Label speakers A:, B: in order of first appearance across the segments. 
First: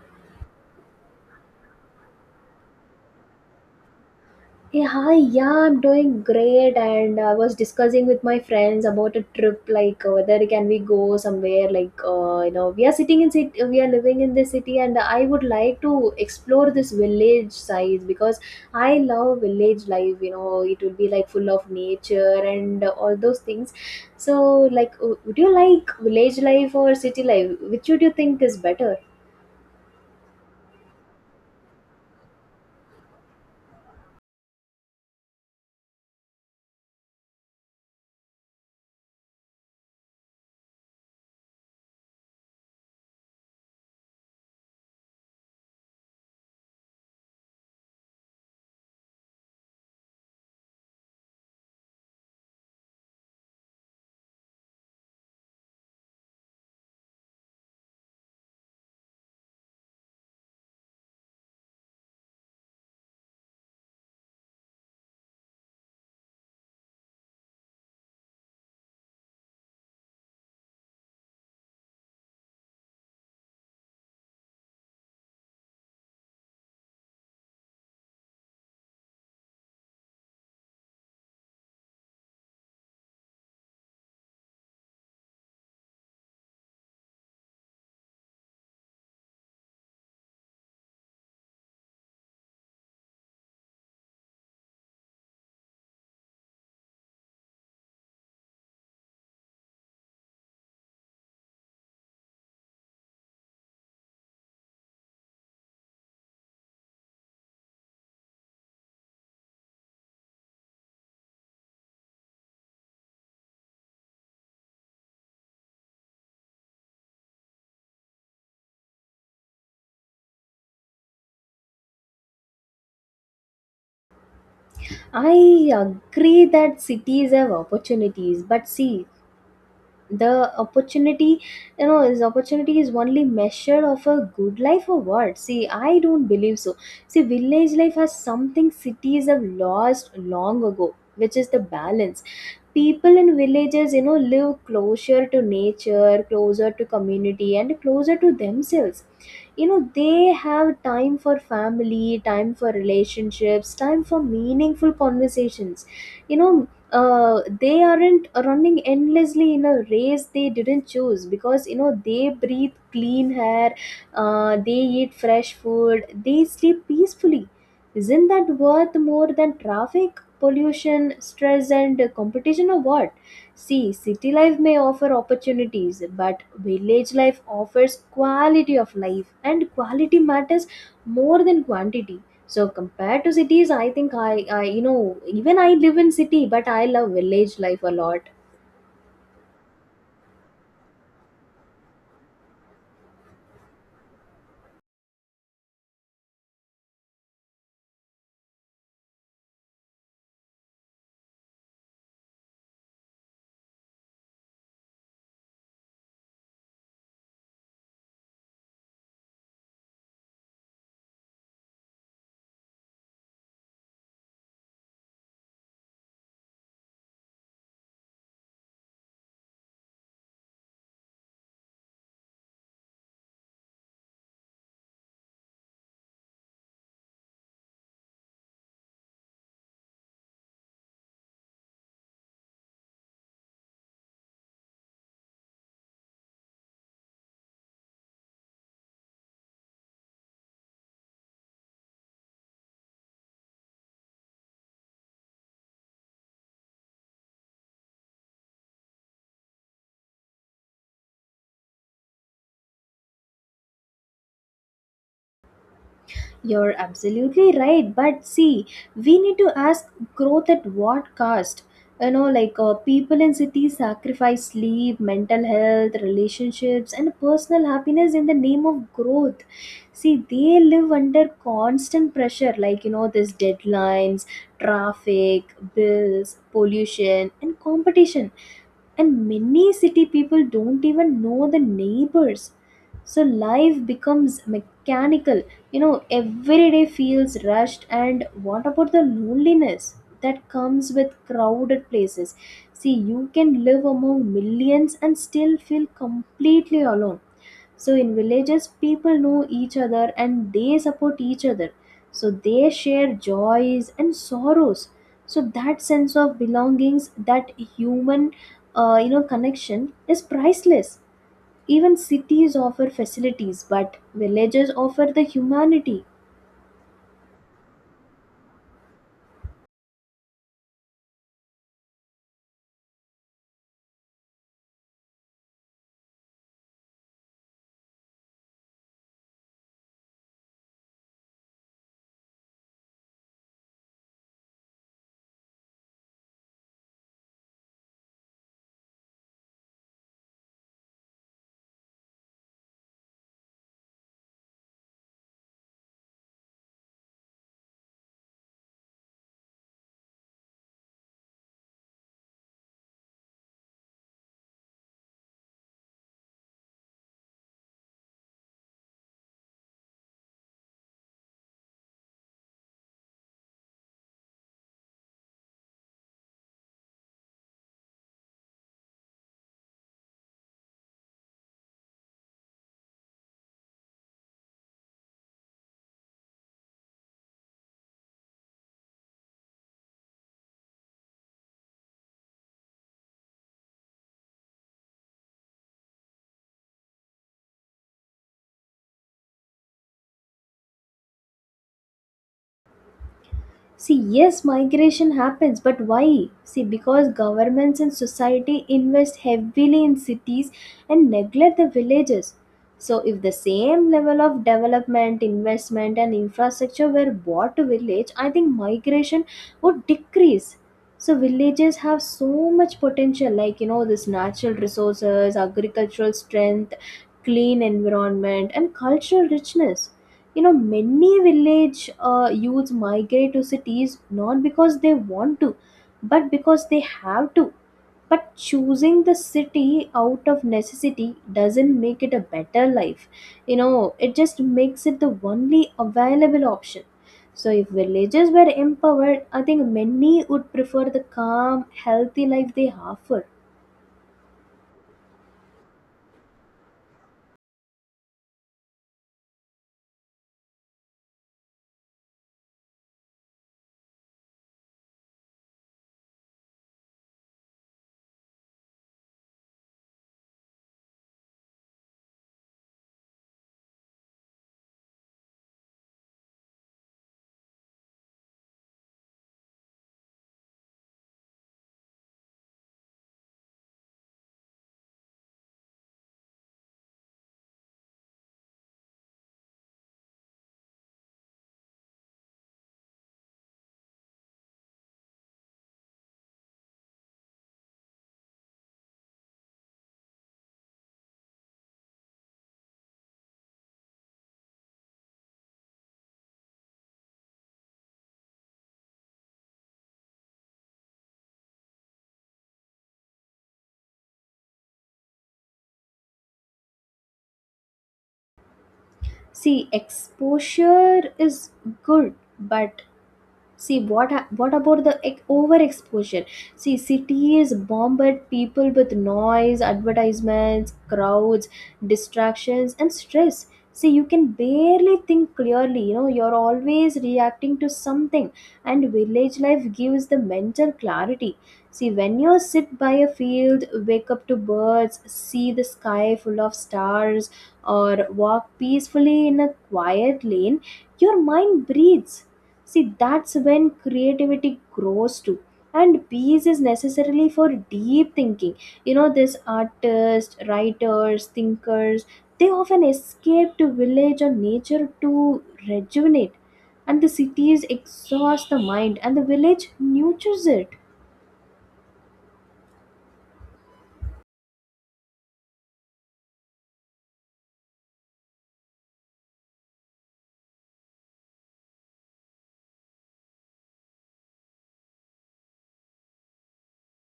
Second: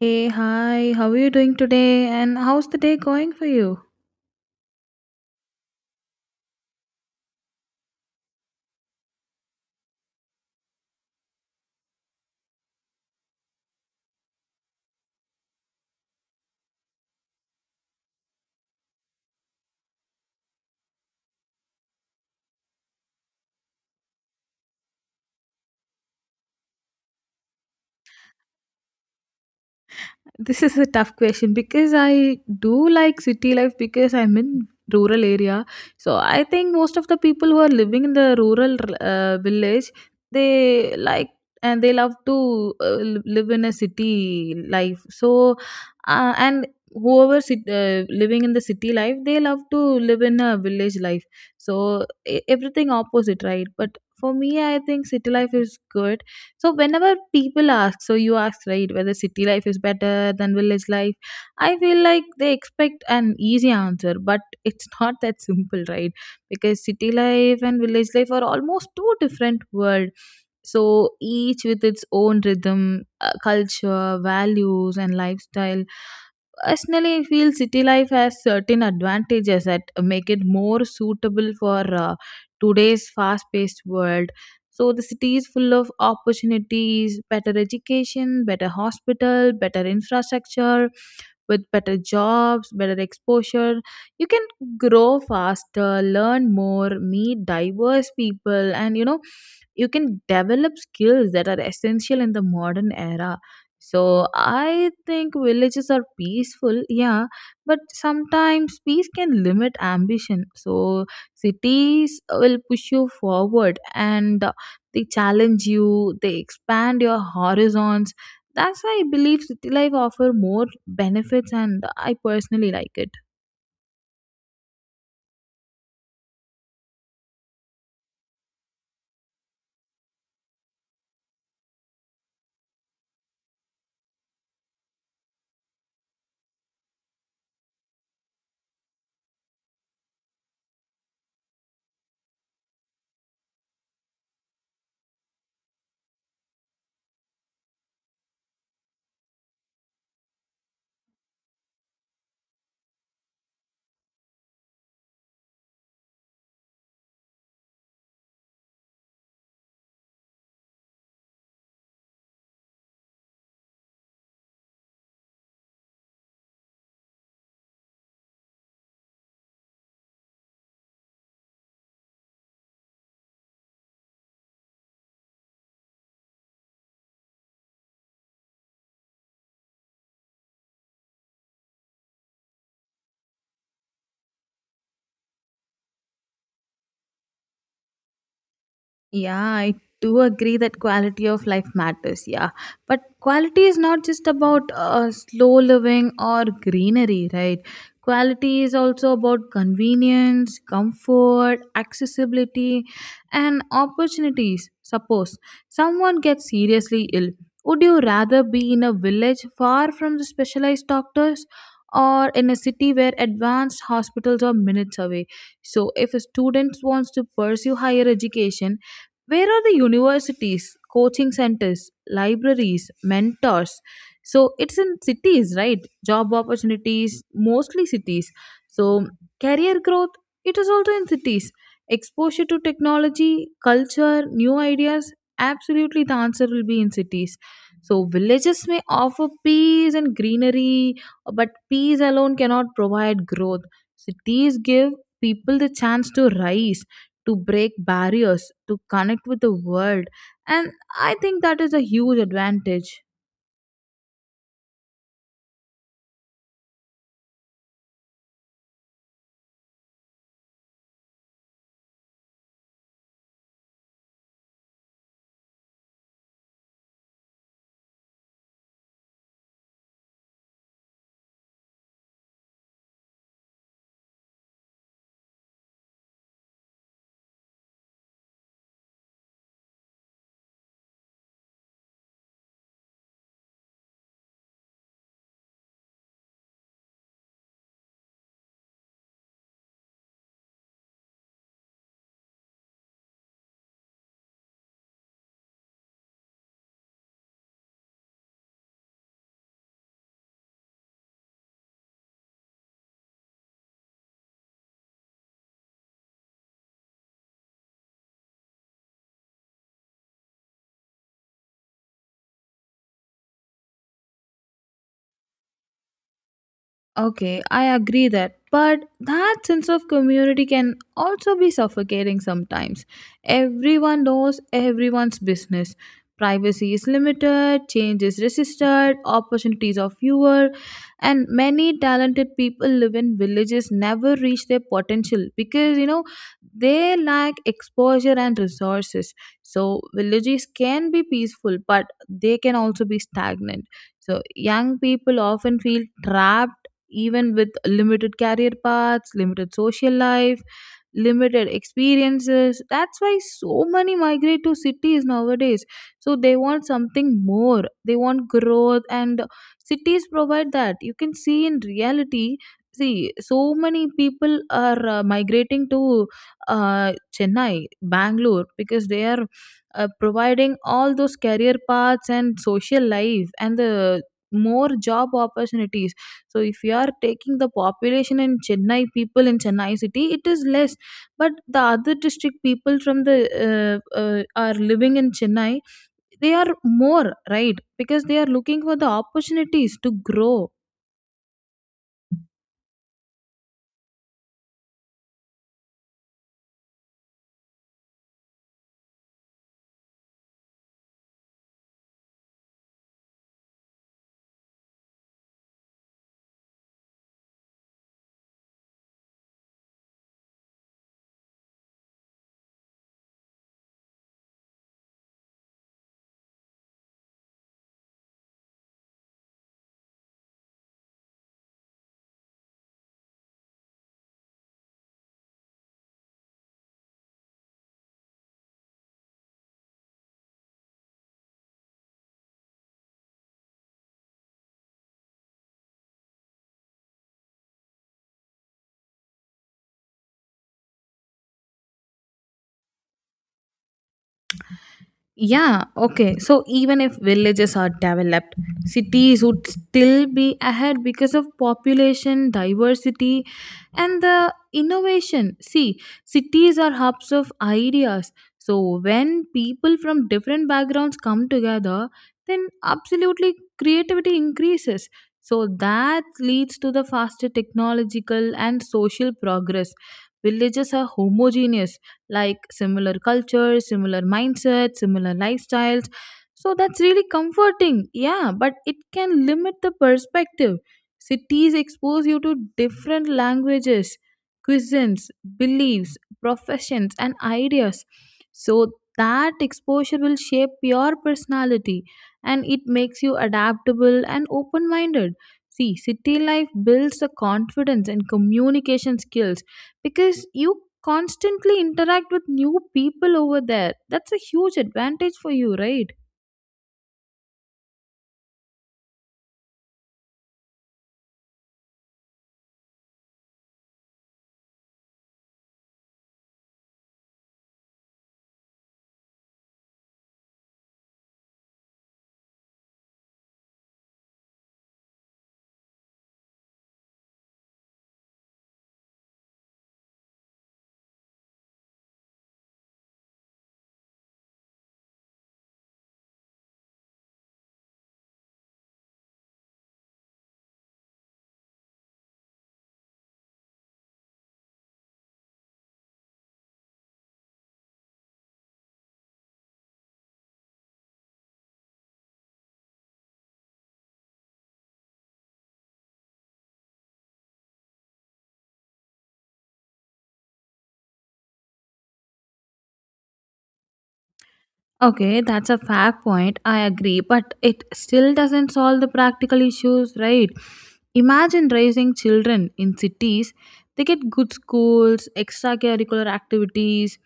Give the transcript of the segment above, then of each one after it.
A: Hey, hi, how are you doing today? And how's the day going for you?
B: Hey, hi, yeah, I'm doing great, and I was discussing with my friends about a trip, whether can we go somewhere, we are sitting in city, we are living in this city, and I would like to explore this village side because I love village life. You know, it will be like full of nature and all those things. So, like, would you like village life or city life? Which would you think is better?
A: This is a tough question because I do like city life because I'm in rural area. So I think most of the people who are living in the rural village, they like and they love to live in a city life. So and whoever living in the city life, they love to live in a village life. So everything opposite, right? But for me, I think city life is good. So whenever people ask, so you asked right, whether city life is better than village life, I feel like they expect an easy answer, but it's not that simple, right? Because city life and village life are almost two different worlds. So each with its own rhythm, culture, values, and lifestyle. Personally, I feel city life has certain advantages that make it more suitable for today's fast paced world. So the city is full of opportunities, better education, better hospital, better infrastructure, with better jobs, better exposure. You can grow faster, learn more, meet diverse people, and you know you can develop skills that are essential in the modern era. So I think villages are peaceful, yeah, but sometimes peace can limit ambition. So cities will push you forward and they challenge you, they expand your horizons. That's why I believe city life offer more benefits and I personally like it.
B: I agree that cities have opportunities, but see the opportunity is opportunity is only measure of a good life or what? See, I don't believe so. See, village life has something cities have lost long ago, which is the balance. People in villages, live closer to nature, closer to community, and closer to themselves. You know, they have time for family, time for relationships, time for meaningful conversations you know they aren't running endlessly in a race they didn't choose, because they breathe clean air. They eat fresh food, they sleep peacefully. Isn't that worth more than traffic, pollution, stress, and competition, or what? See, city life may offer opportunities, but village life offers quality of life, and quality matters more than quantity. So compared to cities, I think I even I live in city, but I love village life a lot.
A: Yeah, I do agree that quality of life matters. Yeah, but quality is not just about slow living or greenery, right? Quality is also about convenience, comfort, accessibility, and opportunities. Suppose someone gets seriously ill. Would you rather be in a village far from the specialized doctors or in a city where advanced hospitals are minutes away? So, if a student wants to pursue higher education, where are the universities, coaching centers, libraries, mentors? So it's in cities, right? Job opportunities, mostly cities. So career growth, it is also in cities. Exposure to technology, culture, new ideas, absolutely the answer will be in cities. So villages may offer peace and greenery, but peace alone cannot provide growth. Cities give people the chance to rise, to break barriers, to connect with the world. And I think that is a huge advantage.
B: You're absolutely right, but see, we need to ask, growth at what cost? You know, people in cities sacrifice sleep, mental health, relationships, and personal happiness in the name of growth. See, they live under constant pressure, like this deadlines, traffic, bills, pollution, and competition, and many city people don't even know the neighbors. So life becomes mechanical. Every day feels rushed. And what about the loneliness that comes with crowded places? See, you can live among millions and still feel completely alone. So in villages, people know each other and they support each other. So they share joys and sorrows. So that sense of belongings, that human, connection is priceless. Even cities offer facilities, but villages offer the humanity.
A: Okay, I agree that. But that sense of community can also be suffocating sometimes. Everyone knows everyone's business. Privacy is limited, change is resisted, opportunities are fewer, and many talented people live in villages never reach their potential because you know they lack exposure and resources. So, villages can be peaceful, but they can also be stagnant. So, young people often feel trapped, even with limited career paths, limited social life, limited experiences. That's why so many migrate to cities nowadays. So they want something more, they want growth, and cities provide that. You can see in reality, see so many people are migrating to uh, Chennai, Bangalore, because they are providing all those career paths and social life and the more job opportunities. So if you are taking the population in Chennai, people in Chennai city, it is less, but the other district people from the are living in Chennai, they are more, right? Because they are looking for the opportunities to grow.
B: See, yes, migration happens, but why? See, because governments and society invest heavily in cities and neglect the villages. So, if the same level of development, investment, and infrastructure were brought to village, I think migration would decrease. So, villages have so much potential, like this natural resources, agricultural strength, clean environment, and cultural richness. Many village youths migrate to cities not because they want to, but because they have to. But choosing the city out of necessity doesn't make it a better life. It just makes it the only available option. So if villages were empowered, I think many would prefer the calm healthy life they offer.
A: Yeah, okay. So even if villages are developed, cities would still be ahead because of population diversity and the innovation. See, cities are hubs of ideas. So when people from different backgrounds come together, then absolutely creativity increases. So that leads to the faster technological and social progress. Villages are homogeneous, like similar cultures, similar mindsets, similar lifestyles. So that's really comforting. Yeah, but it can limit the perspective. Cities expose you to different languages, cuisines, beliefs, professions, and ideas. So that exposure will shape your personality and it makes you adaptable and open minded. See, city life builds the confidence and communication skills because you constantly interact with new people over there. That's a huge advantage for you, right?
B: See, exposure is good, but see what what about the overexposure? See, cities bombard people with noise, advertisements, crowds, distractions, and stress. See, you can barely think clearly. You know, you're always reacting to something, and village life gives the mental clarity. See, when you sit by a field, wake up to birds, see the sky full of stars, or walk peacefully in a quiet lane, your mind breathes. See, that's when creativity grows too. And peace is necessarily for deep thinking. You know, these artists, writers, thinkers, they often escape to village or nature to rejuvenate. And the cities exhaust the mind, and the village nurtures it.
A: Okay, that's a fair point. I agree, but it still doesn't solve the practical issues, right? Imagine raising children in cities. They get good schools, extracurricular activities,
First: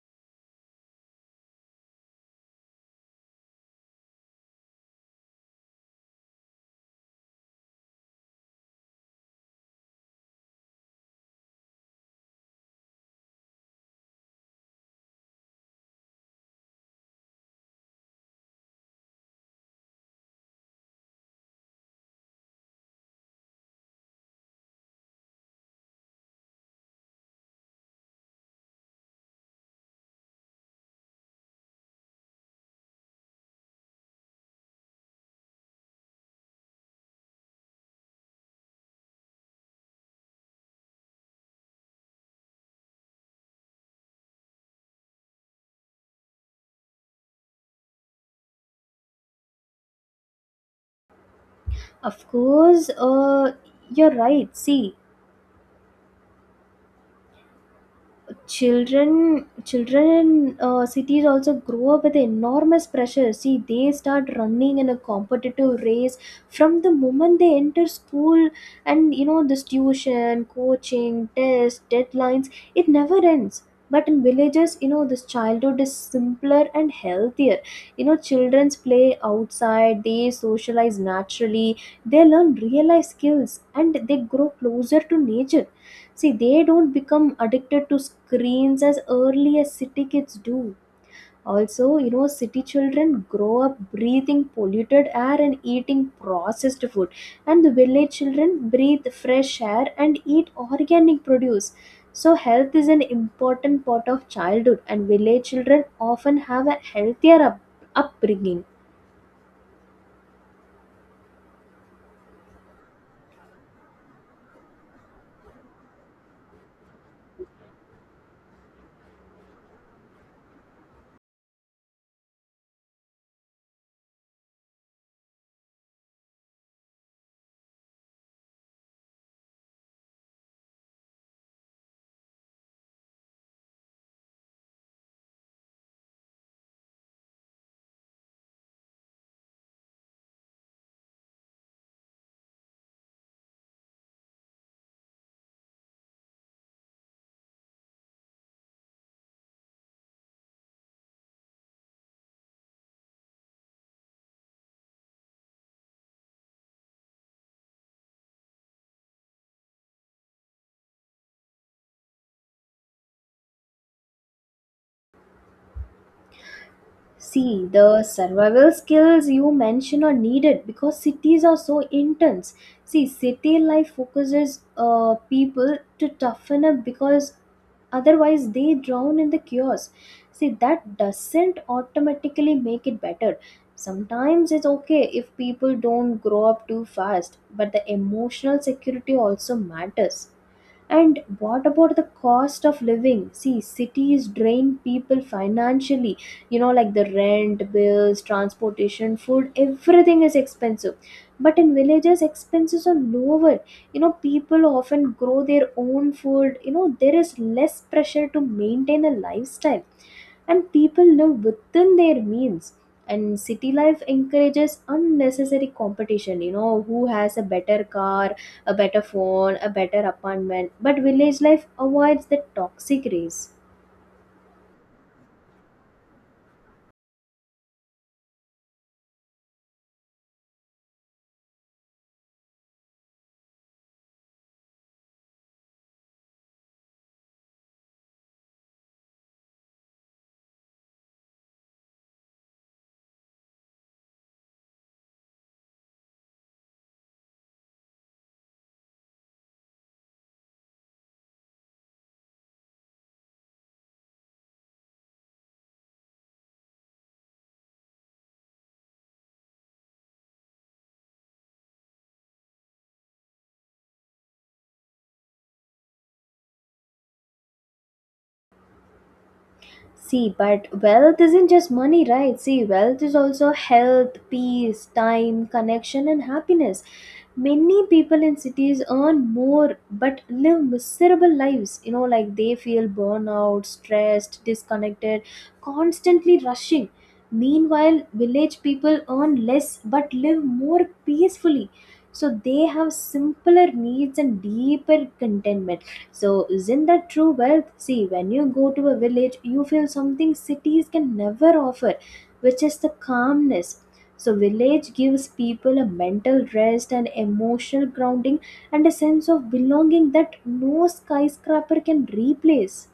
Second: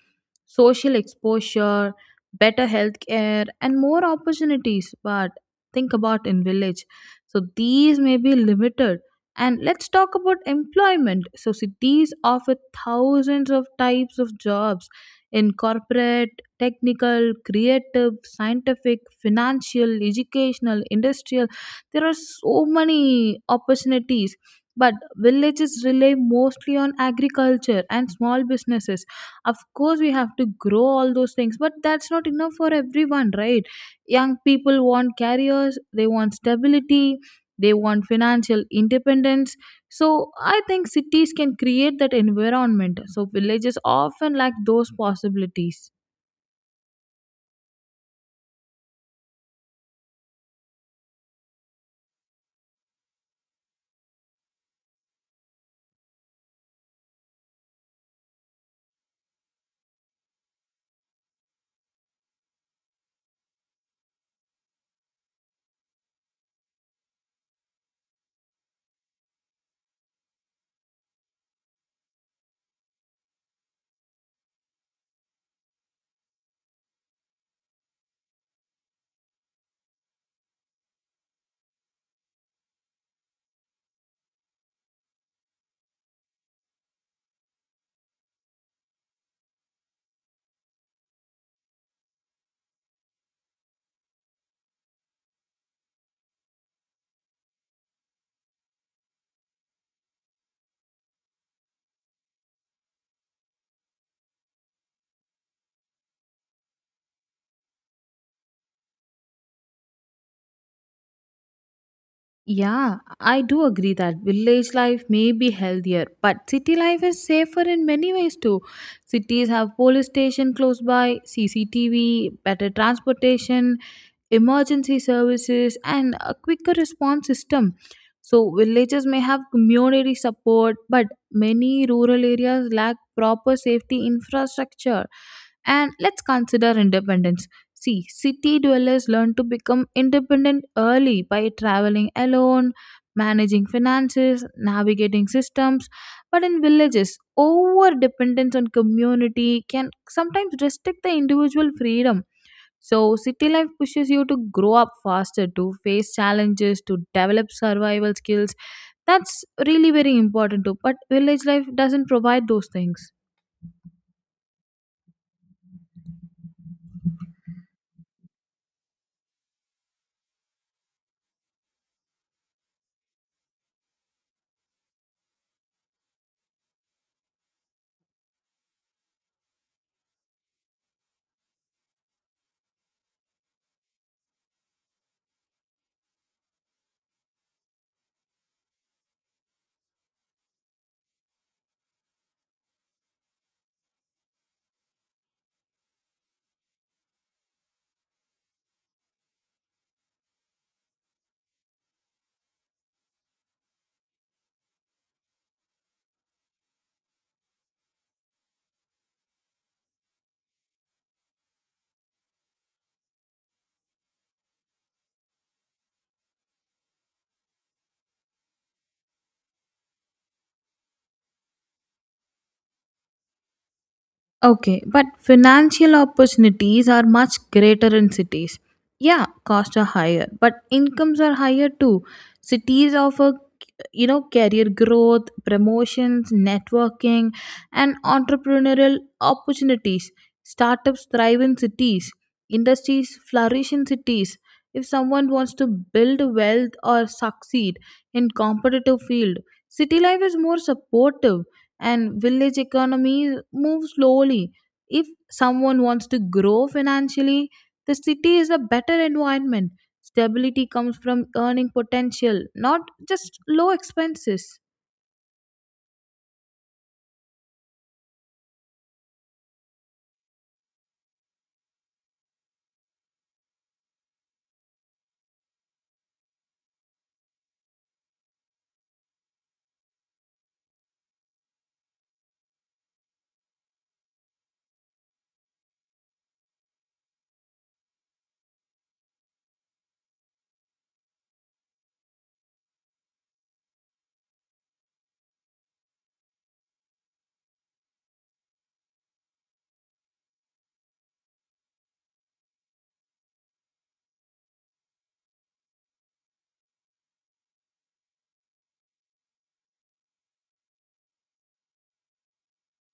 A: social exposure, better healthcare, and more opportunities. But think about in village. So these may be limited. And let's talk about employment. So cities offer thousands of types of jobs in corporate, technical, creative, scientific, financial, educational, industrial. There are so many opportunities. But villages rely mostly on agriculture and small businesses. Of course, we have to grow all those things, but that's not enough for everyone, right? Young people want careers, they want stability, they want financial independence. So I think cities can create that environment. So villages often lack those possibilities.
B: Of course, you're right. See, children in cities also grow up with enormous pressure. See, they start running in a competitive race from the moment they enter school. And this tuition, coaching, tests, deadlines, it never ends. But in villages, this childhood is simpler and healthier. Childrens play outside, they socialize naturally, they learn real life skills, and they grow closer to nature. See, they don't become addicted to screens as early as city kids do. Also, you know, city children grow up breathing polluted air and eating processed food, and the village children breathe fresh air and eat organic produce. So, health is an important part of childhood, and village children often have a healthier upbringing.
A: Yeah, I do agree that village life may be healthier, but city life is safer in many ways too. Cities have police station close by, CCTV, better transportation, emergency services, and a quicker response system. So, villages may have community support, but many rural areas lack proper safety infrastructure. And let's consider independence. See, city dwellers learn to become independent early by traveling alone, managing finances, navigating systems. But in villages, over dependence on community can sometimes restrict the individual freedom. So, city life pushes you to grow up faster, to face challenges, to develop survival skills. That's really very important too. But village life doesn't provide those things.
B: See, the survival skills you mention are needed because cities are so intense. See, city life focuses people to toughen up, because otherwise they drown in the chaos. See, that doesn't automatically make it better. Sometimes it's okay if people don't grow up too fast, but the emotional security also matters. And what about the cost of living? See, cities drain people financially. You know, like the rent, bills, transportation, food, everything is expensive. But in villages, expenses are lower. People often grow their own food. There is less pressure to maintain a lifestyle, and people live within their means. And city life encourages unnecessary competition. You know, who has a better car, a better phone, a better apartment? But village life avoids the toxic race.
A: Okay, but financial opportunities are much greater in cities. Yeah, costs are higher, but incomes are higher too. Cities offer, you know, career growth, promotions, networking, and entrepreneurial opportunities. Startups thrive in cities, industries flourish in cities. If someone wants to build wealth or succeed in competitive field, city life is more supportive, and village economies move slowly. If someone wants to grow financially, the city is a better environment. Stability comes from earning potential, not just low expenses.
B: See, but wealth isn't just money, right? See, wealth is also health, peace, time, connection, and happiness. Many people in cities earn more but live miserable lives. You know, like they feel burnout, stressed, disconnected, constantly rushing. Meanwhile, village people earn less but live more peacefully. So they have simpler needs and deeper contentment. So isn't that true wealth? See, when you go to a village you feel something cities can never offer, which is the calmness. So village gives people a mental rest and emotional grounding, and a sense of belonging that no skyscraper can replace.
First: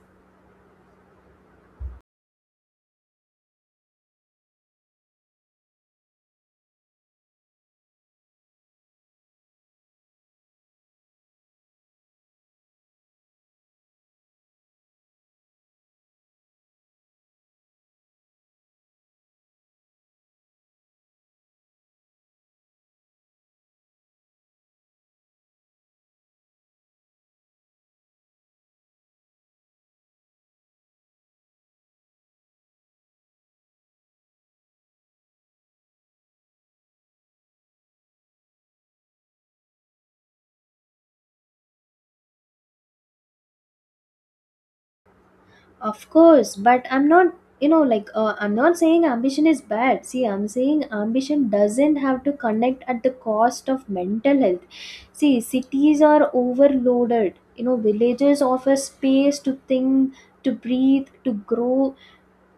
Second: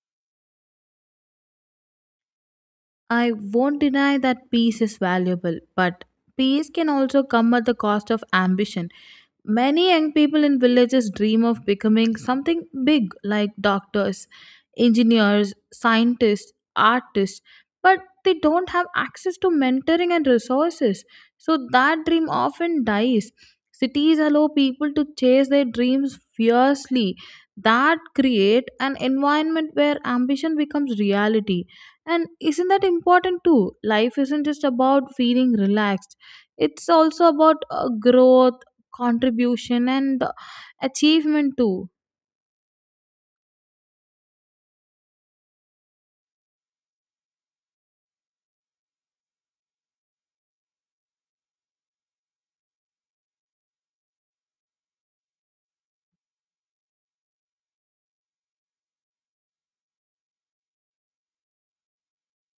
A: I won't deny that peace is valuable, but peace can also come at the cost of ambition. Many young people in villages dream of becoming something big like doctors, engineers, scientists, artists, but they don't have access to mentoring and resources. So that dream often dies. Cities allow people to chase their dreams fiercely. That create an environment where ambition becomes reality, and isn't that important too? Life isn't just about feeling relaxed, it's also about growth, contribution, and achievement too.
B: Of course, but I'm not, I'm not saying ambition is bad. See, I'm saying ambition doesn't have to connect at the cost of mental health. See, cities are overloaded. You know, villages offer space to think, to breathe, to grow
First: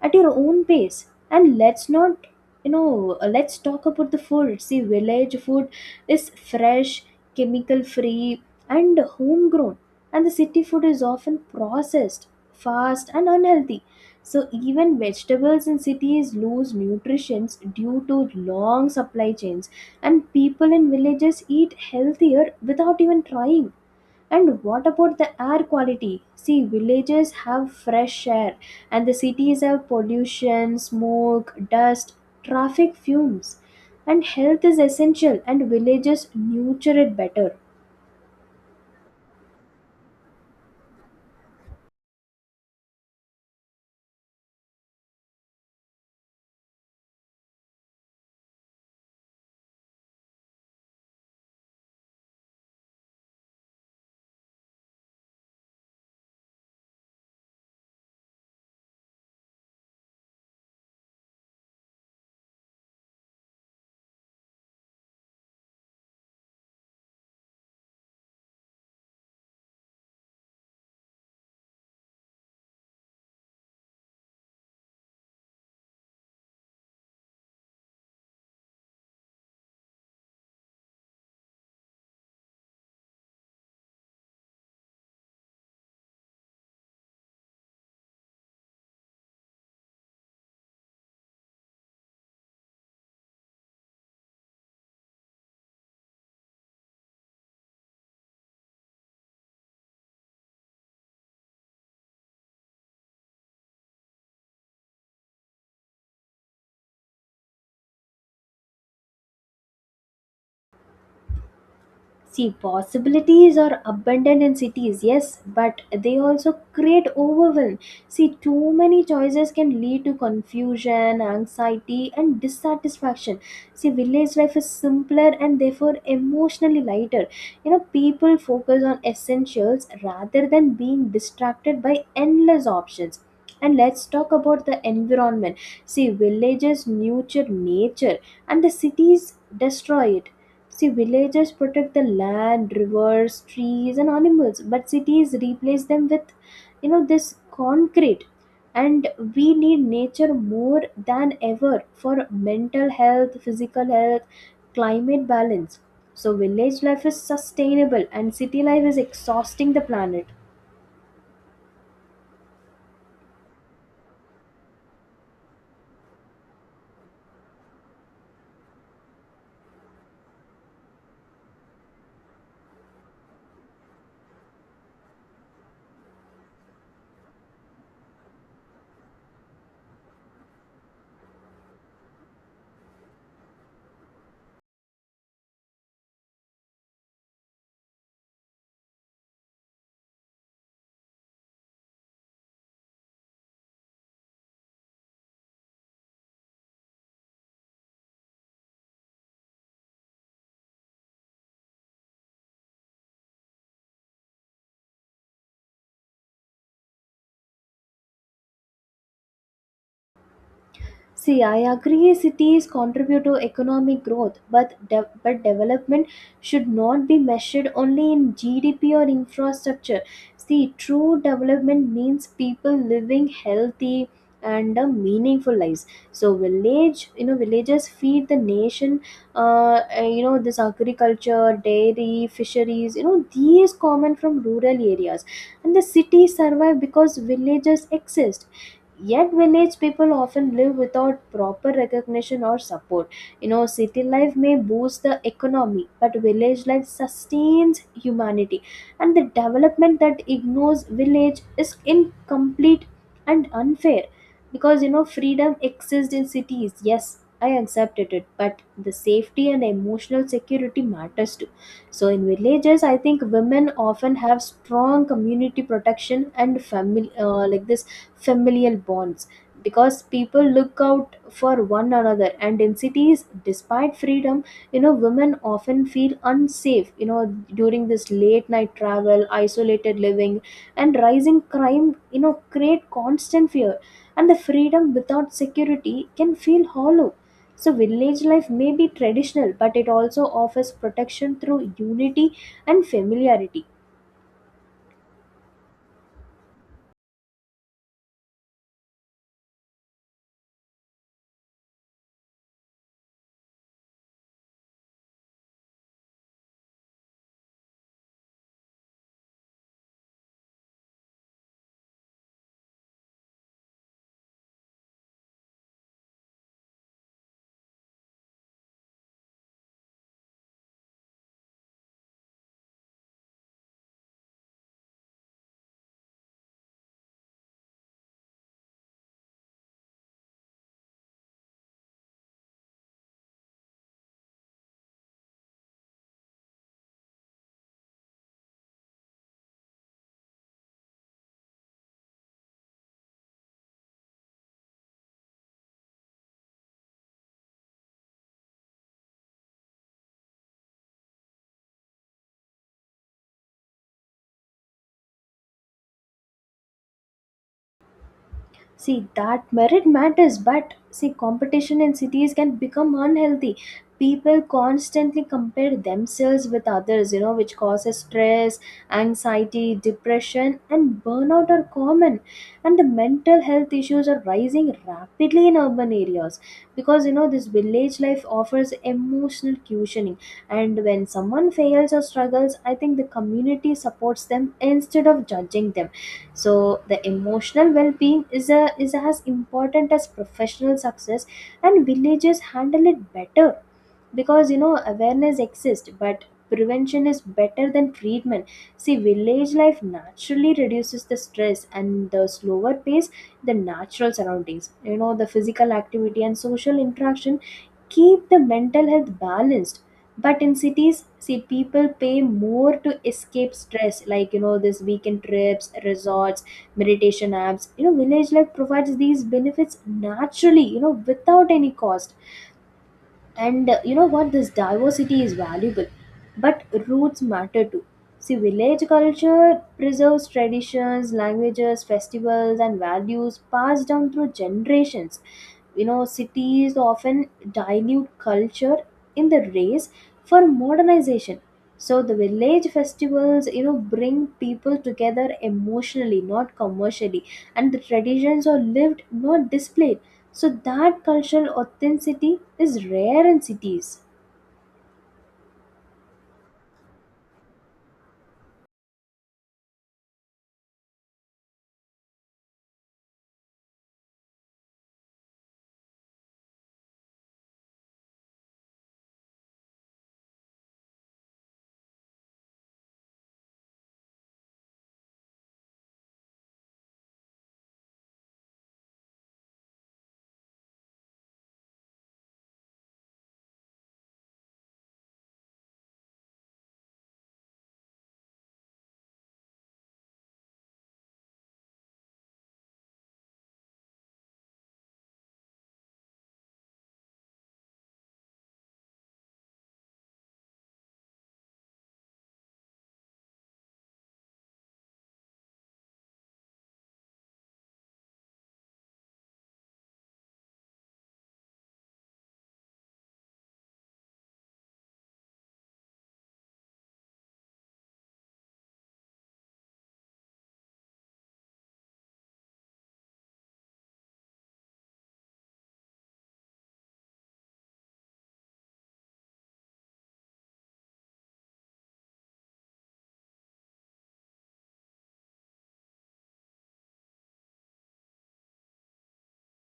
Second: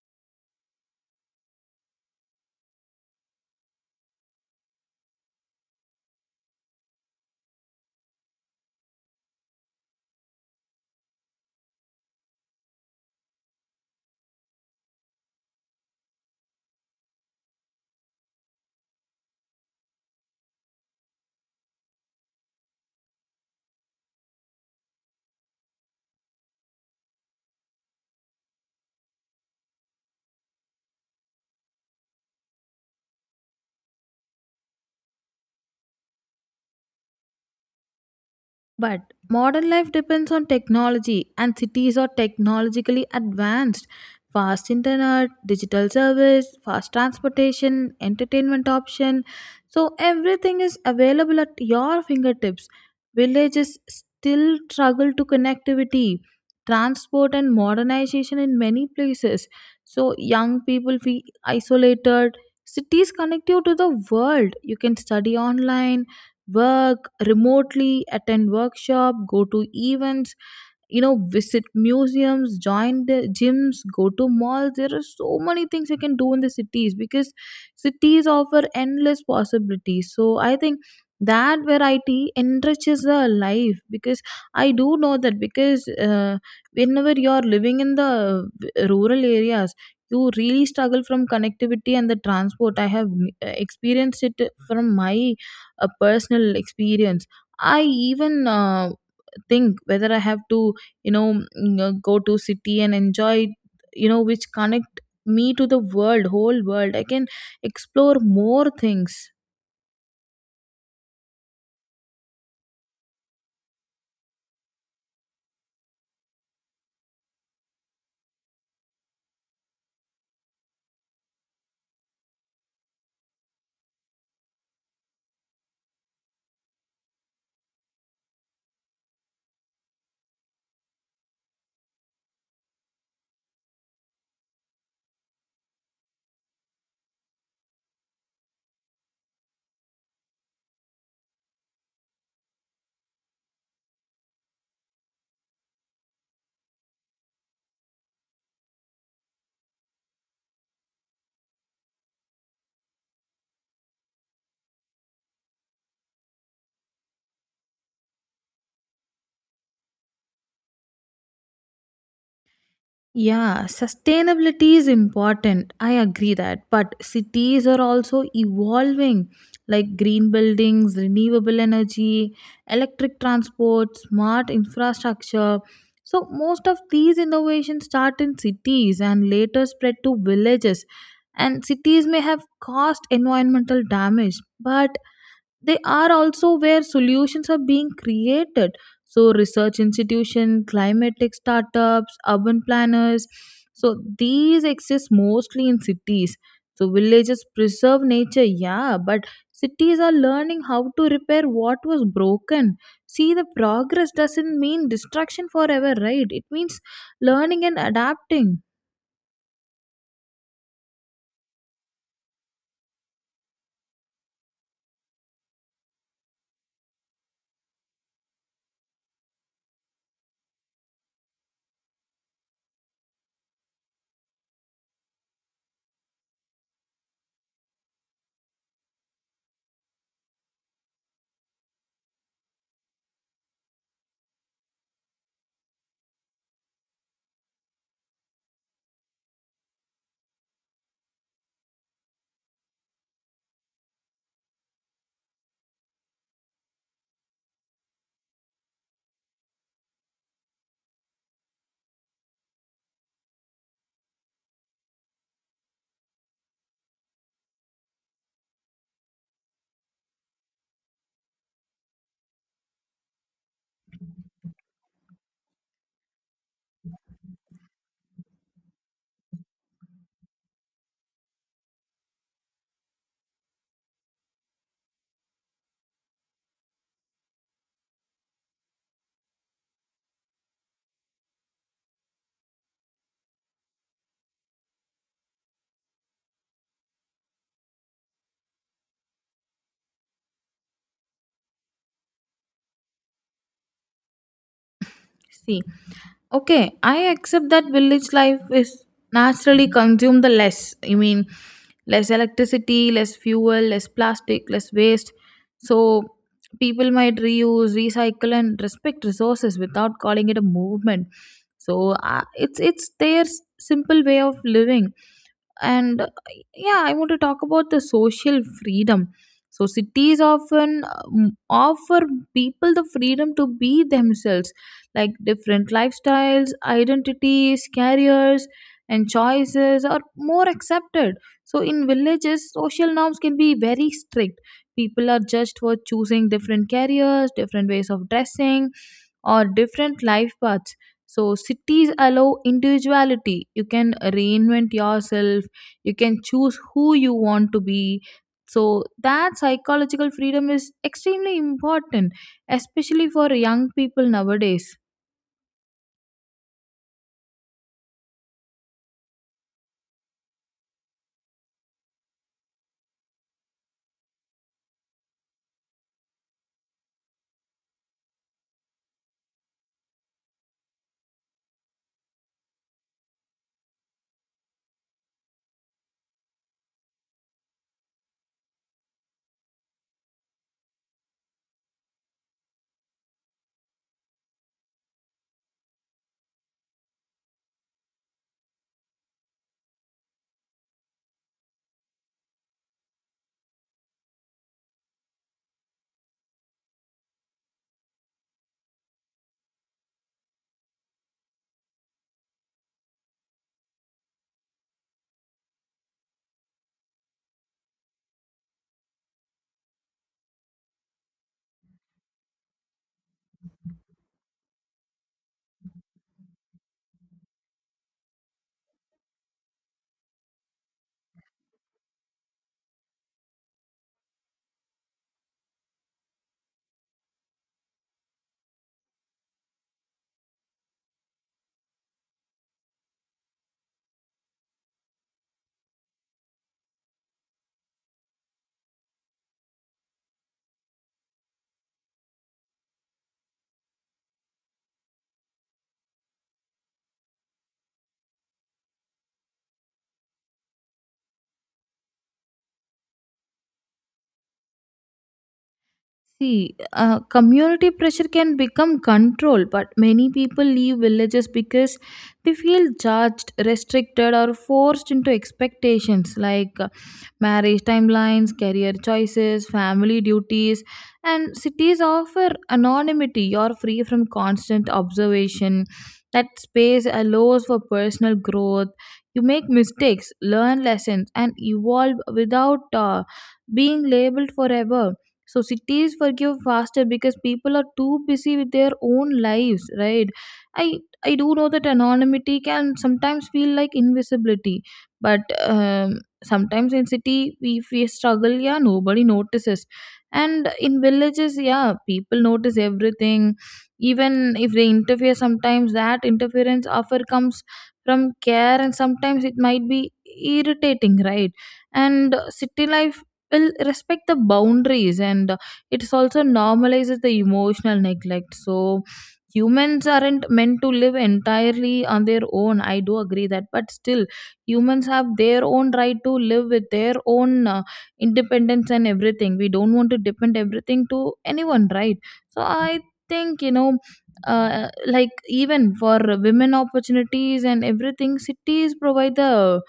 B: at your own pace. And let's not you know let's talk about the food. See, village food is fresh, chemical free, and homegrown. And the city food is often processed, fast, and unhealthy. So even vegetables in cities lose nutrients due to long supply chains, and people in villages eat healthier without even trying. And what about the air quality? See, villages have fresh air, and the cities have pollution, smoke, dust, traffic fumes. And health is essential, and villages nurture it better.
A: But modern life depends on technology, and cities are technologically advanced. Fast internet, digital service, fast transportation, entertainment option. So everything is available at your fingertips. Villages still struggle to connectivity, transport, and modernization in many places. So young people feel isolated. Cities connect you to the world. You can study online, work remotely, attend workshop, go to events, you know, visit museums, join the gyms, go to malls. There are so many things you can do in the cities because cities offer endless possibilities. So I think that variety enriches the life, because I do know that, because whenever you're living in the rural areas, you really struggle from connectivity and the transport. I have experienced it from my personal experience. I even think whether I have to, you know, go to city and enjoy, you know, which connect me to the world, whole world, I can explore more things.
B: See, possibilities are abundant in cities, yes, but they also create overwhelm. See, too many choices can lead to confusion, anxiety, and dissatisfaction. See, village life is simpler and therefore emotionally lighter. You know, people focus on essentials rather than being distracted by endless options. And let's talk about the environment. See, villages nurture nature and the cities destroy it. See, villagers protect the land, rivers, trees, and animals, but cities replace them with, you know, this concrete. And we need nature more than ever for mental health, physical health, climate balance. So, village life is sustainable, and city life is exhausting the planet.
A: Yeah, sustainability is important. I agree that. But cities are also evolving, like green buildings, renewable energy, electric transport, smart infrastructure. So, most of these innovations start in cities and later spread to villages. And cities may have caused environmental damage, but they are also where solutions are being created. So research institution, climatic startups, urban planners, so these exist mostly in cities. So villages preserve nature, yeah, but cities are learning how to repair what was broken. See, the progress doesn't mean destruction forever, right? It means learning and adapting.
B: See, I agree cities contribute to economic growth, but but development should not be measured only in GDP or infrastructure. See, true development means people living healthy and meaningful lives. So, village, you know, villages feed the nation. You know, this agriculture, dairy, fisheries. You know, these common from rural areas, and the cities survive because villages exist. Yet, village people often live without proper recognition or support. You know, city life may boost the economy, but village life sustains humanity. And the development that ignores village is incomplete and unfair. Because you know, freedom exists in cities. Yes, I accepted it, but the safety and emotional security matters too. So, in villages, I think women often have strong community protection and family, like this familial bonds, because people look out for one another. And in cities, despite freedom, women often feel unsafe. During this late night travel, isolated living, and rising crime, create constant fear. And the freedom without security can feel hollow. So village life may be traditional, but it also offers protection through unity and familiarity.
A: See, okay, I accept that village life is naturally consume the less. I mean, less electricity, less fuel, less plastic, less waste. So people might reuse, recycle, and respect resources without calling it a movement. So it's their simple way of living. And yeah, I want to talk about the social freedom. So cities often offer people the freedom to be themselves, like different lifestyles, identities, careers, and choices are more accepted. So, in villages, social norms can be very strict. People are judged for choosing different careers, different ways of dressing, or different life paths. So, cities allow individuality. You can reinvent yourself, you can choose who you want to be. So, that psychological freedom is extremely important, especially for young people nowadays.
B: See, that merit matters, but see, competition in cities can become unhealthy. People constantly compare themselves with others, which causes stress, anxiety, depression, and burnout are common. And the mental health issues are rising rapidly in urban areas, because, this village life offers emotional cushioning. And when someone fails or struggles, I think the community supports them instead of judging them. So the emotional well-being is as important as professional success, and villages handle it better. Because awareness exists, but prevention is better than treatment. See, village life naturally reduces the stress, and the slower pace, the natural surroundings, the physical activity and social interaction keep the mental health balanced. But in cities, see, people pay more to escape stress, like this weekend trips, resorts, meditation apps. Village life provides these benefits naturally, without any cost. And you know what, this diversity is valuable, but roots matter too. See, village culture preserves traditions, languages, festivals, and values passed down through generations. You know, cities often dilute culture in the race for modernization. So the village festivals, you know, bring people together emotionally, not commercially, and the traditions are lived, not displayed. So that cultural authenticity is rare in cities.
A: See, community pressure can become control, but many people leave villages because they feel judged, restricted, or forced into expectations like marriage timelines, career choices, family duties. And cities offer anonymity, you're free from constant observation. That space allows for personal growth. You make mistakes, learn lessons, and evolve without being labeled forever. So cities forgive faster because people are too busy with their own lives, right? I do know that anonymity can sometimes feel like invisibility, but sometimes in city we face struggle. Yeah, nobody notices, and in villages, yeah, people notice everything. Even if they interfere, sometimes that interference offer comes from care, and sometimes it might be irritating, right? And city life will respect the boundaries, and it also normalizes the emotional neglect. So humans aren't meant to live entirely on their own. I do agree that, but still humans have their own right to live with their own independence and everything. We don't want to depend everything to anyone, right? So I think, you know, like even for women opportunities and everything, cities provide the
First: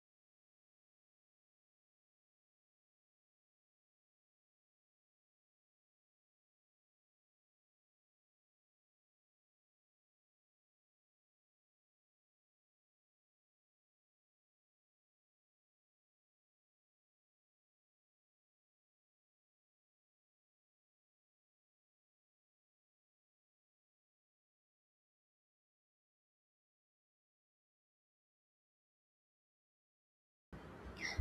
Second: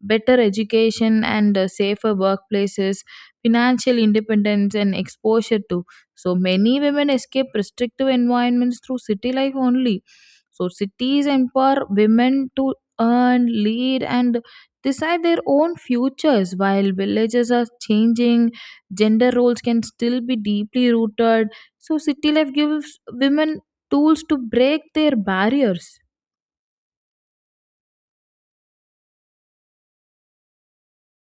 A: better education and safer workplaces, financial independence, and exposure to. So many women escape restrictive environments through city life only. So cities empower women to earn, lead, and decide their own futures, while villages are changing gender roles can still be deeply rooted. So city life gives women tools to break their barriers.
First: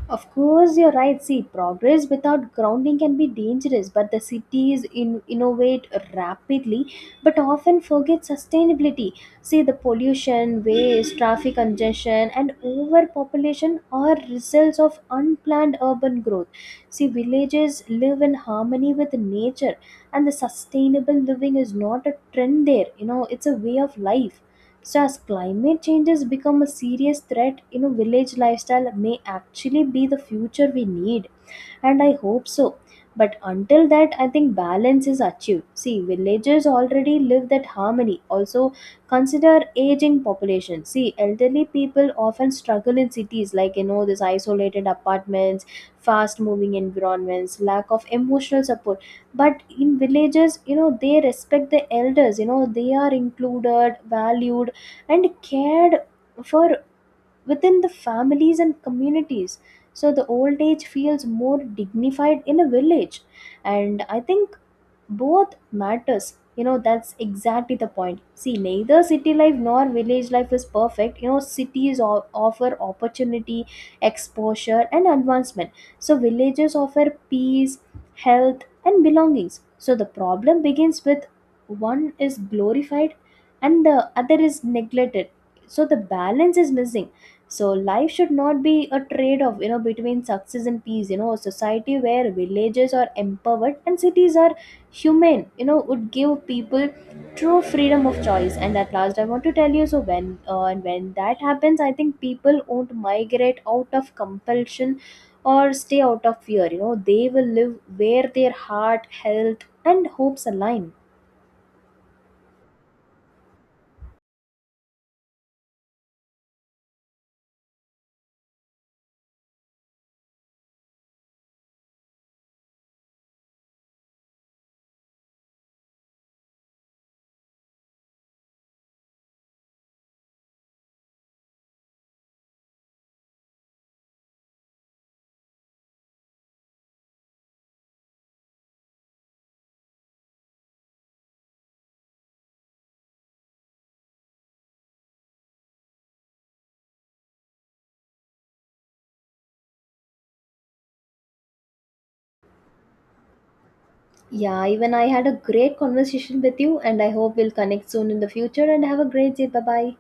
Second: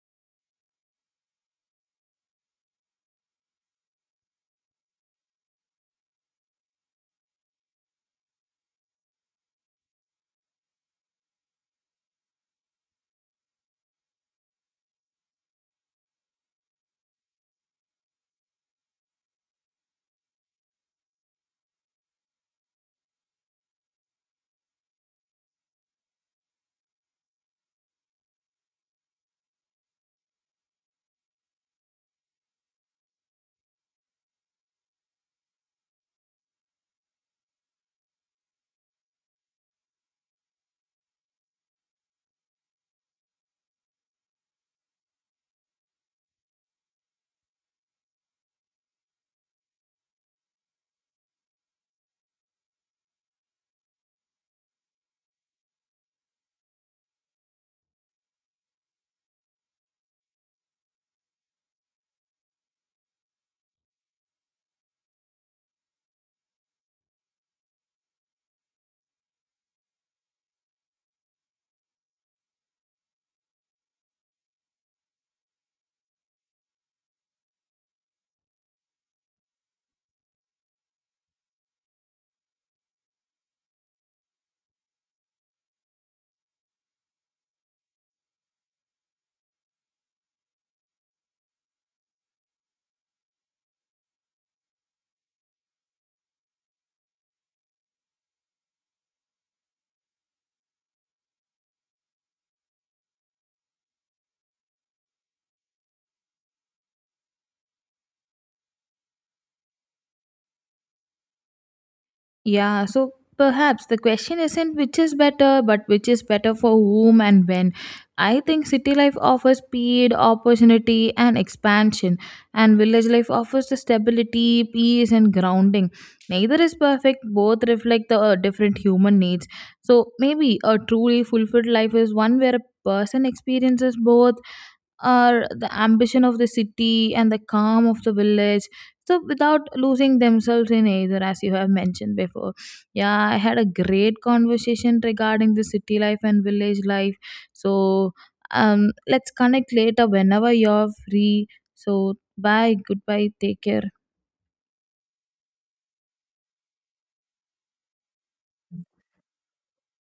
B: Of course, you're right. See, progress without grounding can be dangerous, but the cities innovate rapidly, but often forget sustainability. See, the pollution, waste, traffic congestion, and overpopulation are results of unplanned urban growth. See, villages live in harmony with nature, and the sustainable living is not a trend there, you know, it's a way of life. So, as climate changes become a serious threat, you know, village lifestyle may actually be the future we need, and I hope so. But until that, I think balance is achieved. See, villagers already live that harmony. Also, consider aging population. See, elderly people often struggle in cities, like these isolated apartments, fast-moving environments, lack of emotional support. But in villages, you know, they respect the elders. You know, they are included, valued, and cared for within the families and communities. So the old age feels more dignified in a village. And I think both matters. You know, that's exactly the point. See, neither city life nor village life is perfect. You know, cities offer opportunity, exposure, and advancement. So, villages offer peace, health, and belongings. So, the problem begins with one is glorified and the other is neglected. So the balance is missing. So life should not be a trade off, between success and peace. You know, a society where villages are empowered and cities are human, would give people true freedom of choice. And at last I want to tell you, so when that happens, I think people won't migrate out of compulsion or stay out of fear. You know, they will live where their heart, health, and hopes align.
A: Yeah, so perhaps the question isn't which is better, but which is better for whom and when. I think city life offers speed, opportunity, and expansion, and village life offers the stability, peace, and grounding. Neither is perfect, both reflect the different human needs. So maybe a truly fulfilled life is one where a person experiences both, or the ambition of the city and the calm of the village, so without losing themselves in either, as you have mentioned before. Yeah, I had a great conversation regarding the city life and village life. So, um, let's connect later whenever you're free. So bye, goodbye, take care.
B: Yeah, even I had a great conversation with you, and I hope we'll connect soon in the future, and have a great day. Bye bye.